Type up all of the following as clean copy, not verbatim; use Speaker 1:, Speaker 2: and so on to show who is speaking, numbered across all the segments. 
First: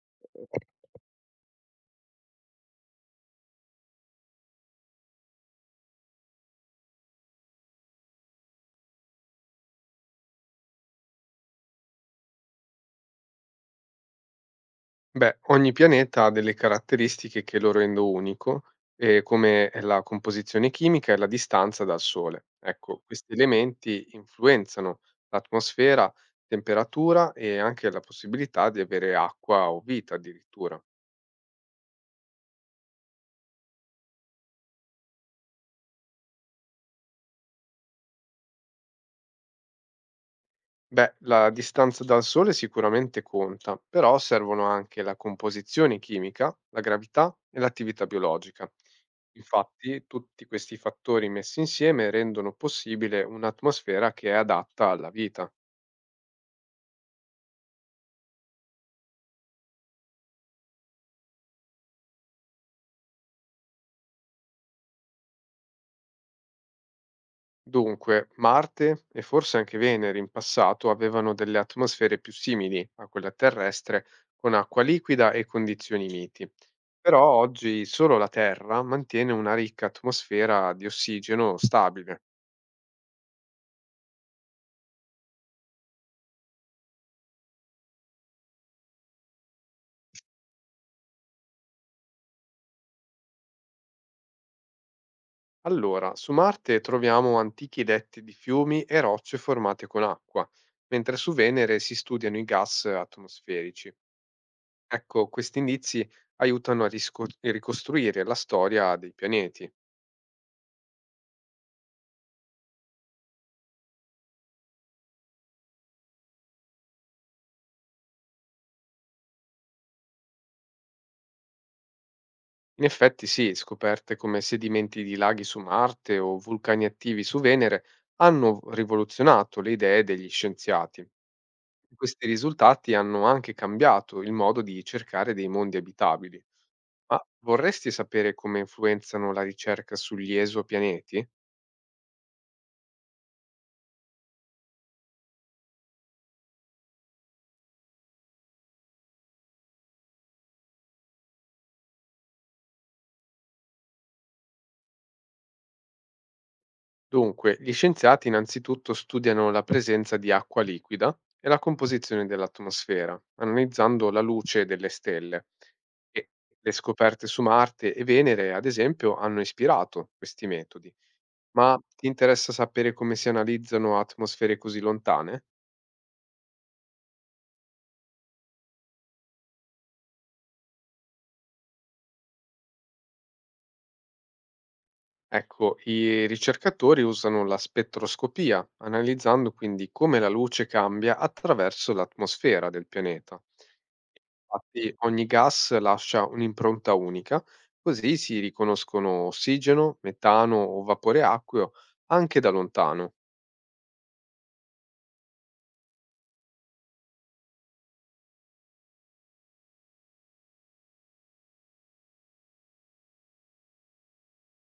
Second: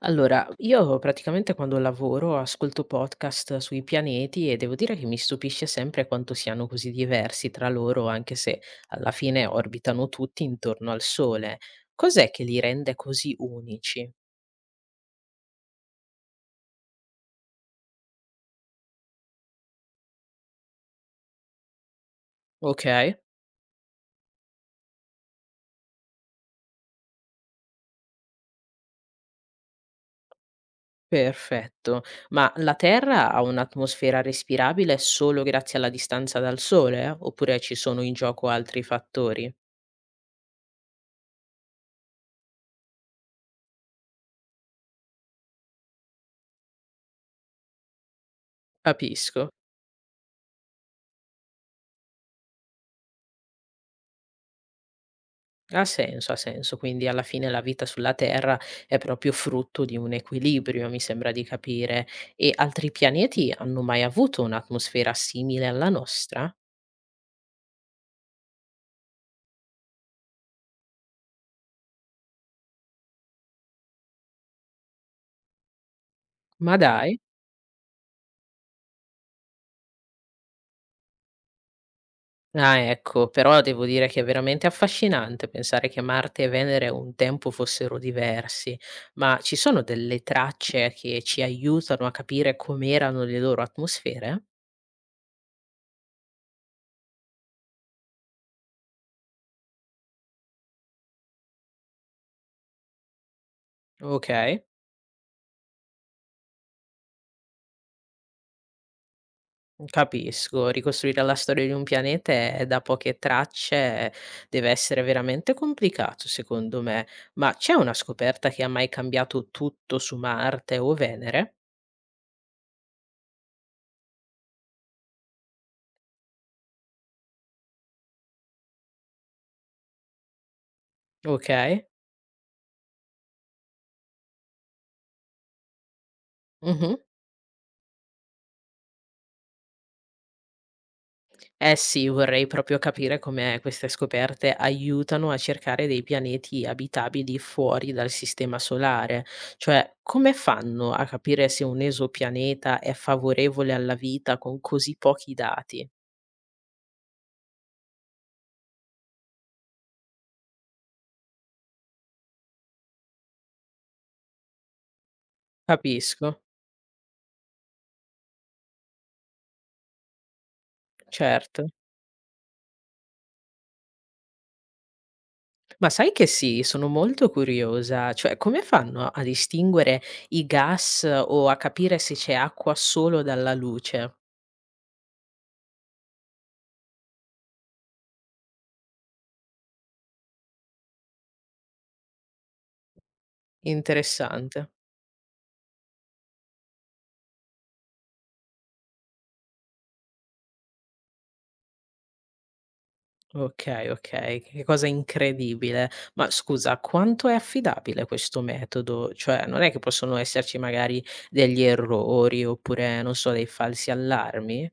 Speaker 1: Allora, io praticamente quando lavoro ascolto podcast sui pianeti e devo dire che mi stupisce sempre quanto siano così diversi tra loro, anche se alla fine orbitano tutti intorno al Sole. Cos'è che li rende così unici?
Speaker 2: Beh, ogni pianeta ha delle caratteristiche che lo rendo unico, come è la composizione chimica e la distanza dal Sole.
Speaker 1: Ok,
Speaker 2: Ecco, questi elementi influenzano l'atmosfera, temperatura e anche la possibilità di avere acqua o vita addirittura.
Speaker 1: perfetto. Ma la Terra ha un'atmosfera respirabile solo grazie alla distanza dal Sole, eh? Oppure ci sono in gioco altri fattori?
Speaker 2: Beh, la distanza dal Sole sicuramente conta, però servono anche la composizione chimica, la gravità e l'attività biologica.
Speaker 1: Capisco.
Speaker 2: Infatti, tutti questi fattori messi insieme rendono possibile un'atmosfera che è adatta alla vita.
Speaker 1: Ha senso, ha senso. Quindi alla fine la vita sulla Terra è proprio frutto di un equilibrio, mi sembra di capire. E altri pianeti hanno mai avuto un'atmosfera simile alla nostra?
Speaker 2: Dunque, Marte e forse anche Venere in passato avevano delle atmosfere più simili a quella terrestre, con acqua liquida e condizioni miti.
Speaker 1: Ma dai.
Speaker 2: Però oggi solo la Terra mantiene una ricca atmosfera di ossigeno stabile.
Speaker 1: Ah, ecco, però devo dire che è veramente affascinante pensare che Marte e Venere un tempo fossero diversi, ma ci sono delle tracce che ci aiutano a capire com'erano le loro atmosfere?
Speaker 2: Allora, su Marte troviamo antichi letti di fiumi e rocce formate con acqua, mentre su Venere si studiano i gas atmosferici.
Speaker 1: Ok.
Speaker 2: Ecco, questi indizi aiutano a ricostruire la storia dei pianeti.
Speaker 1: Capisco, ricostruire la storia di un pianeta è da poche tracce deve essere veramente complicato, secondo me. Ma c'è una scoperta che ha mai cambiato tutto su Marte o Venere?
Speaker 2: In effetti, sì, scoperte come sedimenti di laghi su Marte o vulcani attivi su Venere hanno rivoluzionato le idee degli scienziati.
Speaker 1: Ok.
Speaker 2: Questi risultati hanno anche cambiato il modo di cercare dei mondi abitabili.
Speaker 1: Mhm.
Speaker 2: Ma vorresti sapere come influenzano la ricerca sugli esopianeti?
Speaker 1: Eh sì, vorrei proprio capire come queste scoperte aiutano a cercare dei pianeti abitabili fuori dal sistema solare, cioè come fanno a capire se un esopianeta è favorevole alla vita con così pochi dati?
Speaker 2: Dunque, gli scienziati innanzitutto studiano la presenza di acqua liquida e la composizione dell'atmosfera, analizzando la luce delle stelle. E
Speaker 1: Capisco,
Speaker 2: le scoperte su Marte e Venere, ad esempio, hanno ispirato questi metodi.
Speaker 1: certo.
Speaker 2: Ma ti interessa sapere come si analizzano atmosfere così lontane?
Speaker 1: Ma sai che sì, sono molto curiosa, cioè come fanno a distinguere i gas o a capire se c'è acqua solo dalla luce?
Speaker 2: Ecco, i ricercatori usano la spettroscopia, analizzando quindi come la luce cambia attraverso l'atmosfera del pianeta.
Speaker 1: Interessante.
Speaker 2: Infatti, ogni gas lascia un'impronta unica, così si riconoscono ossigeno, metano o vapore acqueo anche da lontano.
Speaker 1: Okay, okay, che cosa incredibile. Ma scusa, quanto è affidabile questo metodo? Cioè non è che possono esserci magari degli errori oppure, non so, dei falsi allarmi?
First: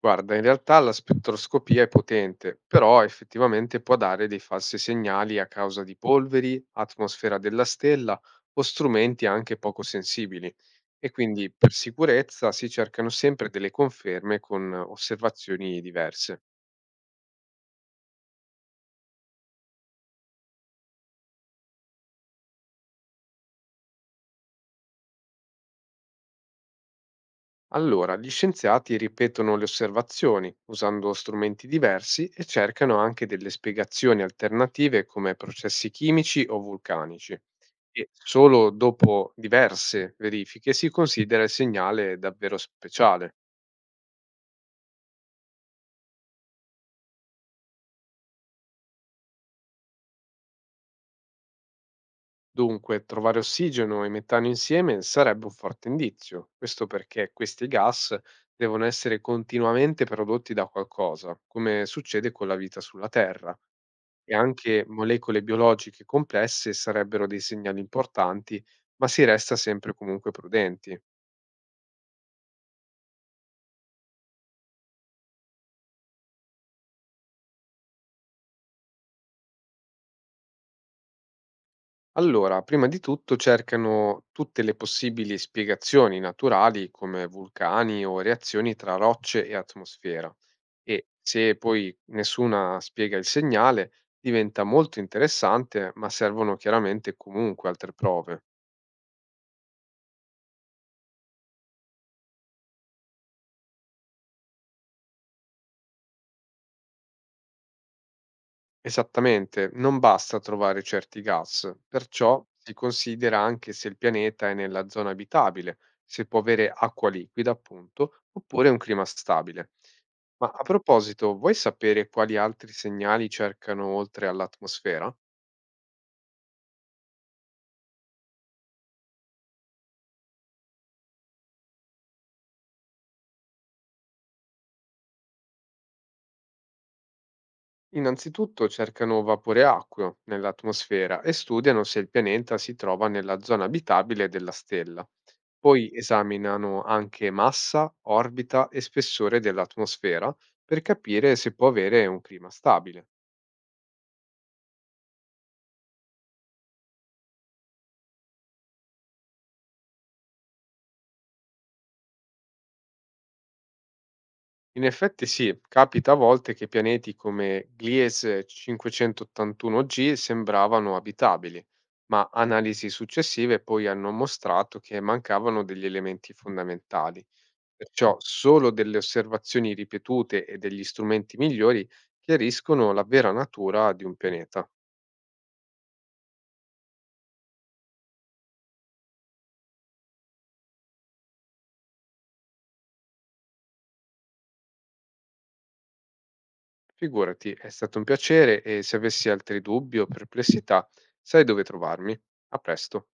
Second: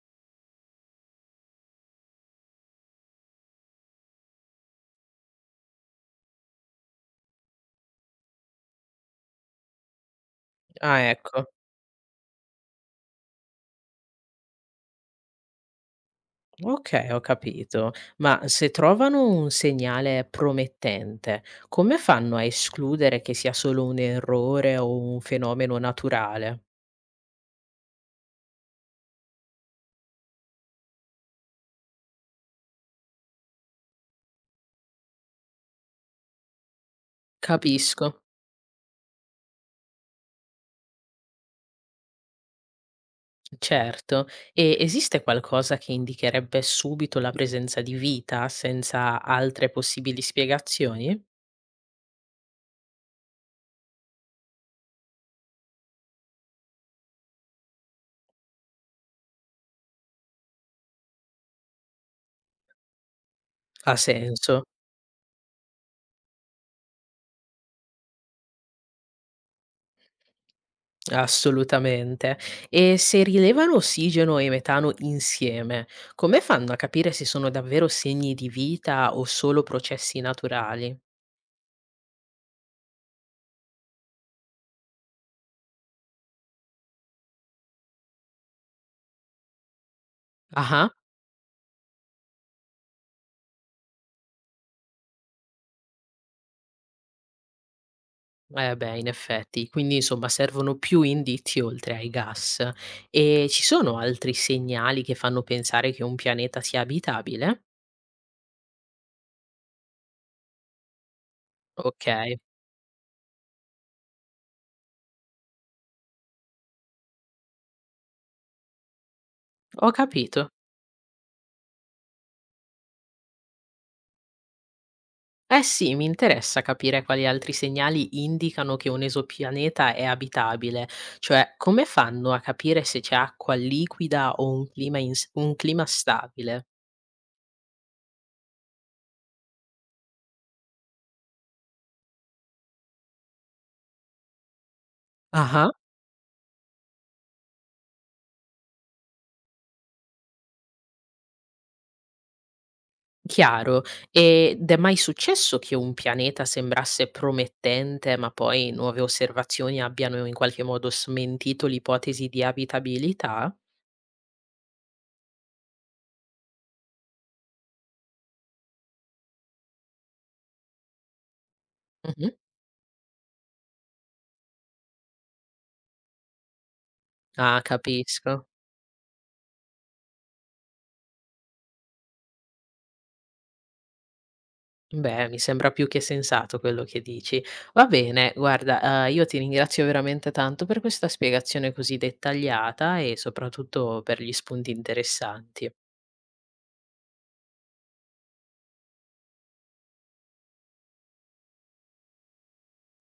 Speaker 2: Guarda, in realtà la spettroscopia è potente, però effettivamente può dare dei falsi segnali a causa di polveri, atmosfera della stella o strumenti anche poco sensibili.
Speaker 1: Ah,
Speaker 2: E
Speaker 1: ecco.
Speaker 2: quindi per sicurezza si cercano sempre delle conferme con osservazioni diverse.
Speaker 1: Okay, ho capito. Ma se trovano un segnale promettente, come fanno a escludere che sia solo un errore o un fenomeno naturale?
Speaker 2: Allora, gli scienziati ripetono le osservazioni usando strumenti diversi e cercano anche delle spiegazioni alternative come processi chimici o vulcanici. E
Speaker 1: Capisco.
Speaker 2: solo dopo diverse verifiche si considera il segnale davvero speciale.
Speaker 1: Certo. E esiste qualcosa che indicherebbe subito la presenza di vita senza altre possibili spiegazioni?
Speaker 2: Dunque, trovare ossigeno e metano insieme sarebbe un forte indizio, questo perché questi gas devono essere continuamente prodotti da qualcosa, come succede con la vita sulla Terra,
Speaker 1: Ha
Speaker 2: e
Speaker 1: senso?
Speaker 2: anche molecole biologiche complesse sarebbero dei segnali importanti, ma si resta sempre comunque prudenti.
Speaker 1: Assolutamente. E se rilevano ossigeno e metano insieme, come fanno a capire se sono davvero segni di vita o solo processi naturali?
Speaker 2: Allora, prima di tutto cercano tutte le possibili spiegazioni naturali come vulcani o reazioni tra rocce e atmosfera.
Speaker 1: Ah,
Speaker 2: E se poi nessuna spiega il segnale, diventa molto interessante, ma servono chiaramente comunque altre prove.
Speaker 1: eh beh, in effetti, quindi insomma servono più indizi oltre ai gas. E ci sono altri segnali che fanno pensare che un pianeta sia abitabile?
Speaker 2: Esattamente, non basta trovare certi gas,
Speaker 1: Ok,
Speaker 2: perciò si considera anche se il pianeta è nella zona abitabile, se può avere acqua liquida, appunto, oppure un clima stabile.
Speaker 1: ho capito.
Speaker 2: Ma a proposito, vuoi sapere quali altri segnali cercano oltre all'atmosfera?
Speaker 1: Eh sì, mi interessa capire quali altri segnali indicano che un esopianeta è abitabile, cioè come fanno a capire se c'è acqua liquida o un clima, un clima stabile?
Speaker 2: Innanzitutto cercano vapore acqueo nell'atmosfera e studiano se il pianeta si trova nella zona abitabile della stella.
Speaker 1: Ah,
Speaker 2: Poi esaminano anche massa, orbita e spessore dell'atmosfera per capire se può avere un clima stabile.
Speaker 1: chiaro. Ed è mai successo che un pianeta sembrasse promettente, ma poi nuove osservazioni abbiano in qualche modo smentito l'ipotesi di abitabilità?
Speaker 2: In effetti sì, capita a volte che pianeti come Gliese 581g sembravano abitabili, ma
Speaker 1: Mhm.
Speaker 2: analisi successive poi hanno mostrato che mancavano degli elementi fondamentali.
Speaker 1: Ah,
Speaker 2: Perciò
Speaker 1: capisco.
Speaker 2: solo delle osservazioni ripetute e degli strumenti migliori chiariscono la vera natura di un pianeta.
Speaker 1: Beh, mi sembra più che sensato quello che dici. Va bene, guarda, io ti ringrazio veramente tanto per questa spiegazione così dettagliata e soprattutto per gli spunti interessanti.
Speaker 2: Figurati, è stato un piacere e se avessi altri dubbi o perplessità, sai dove trovarmi. A presto.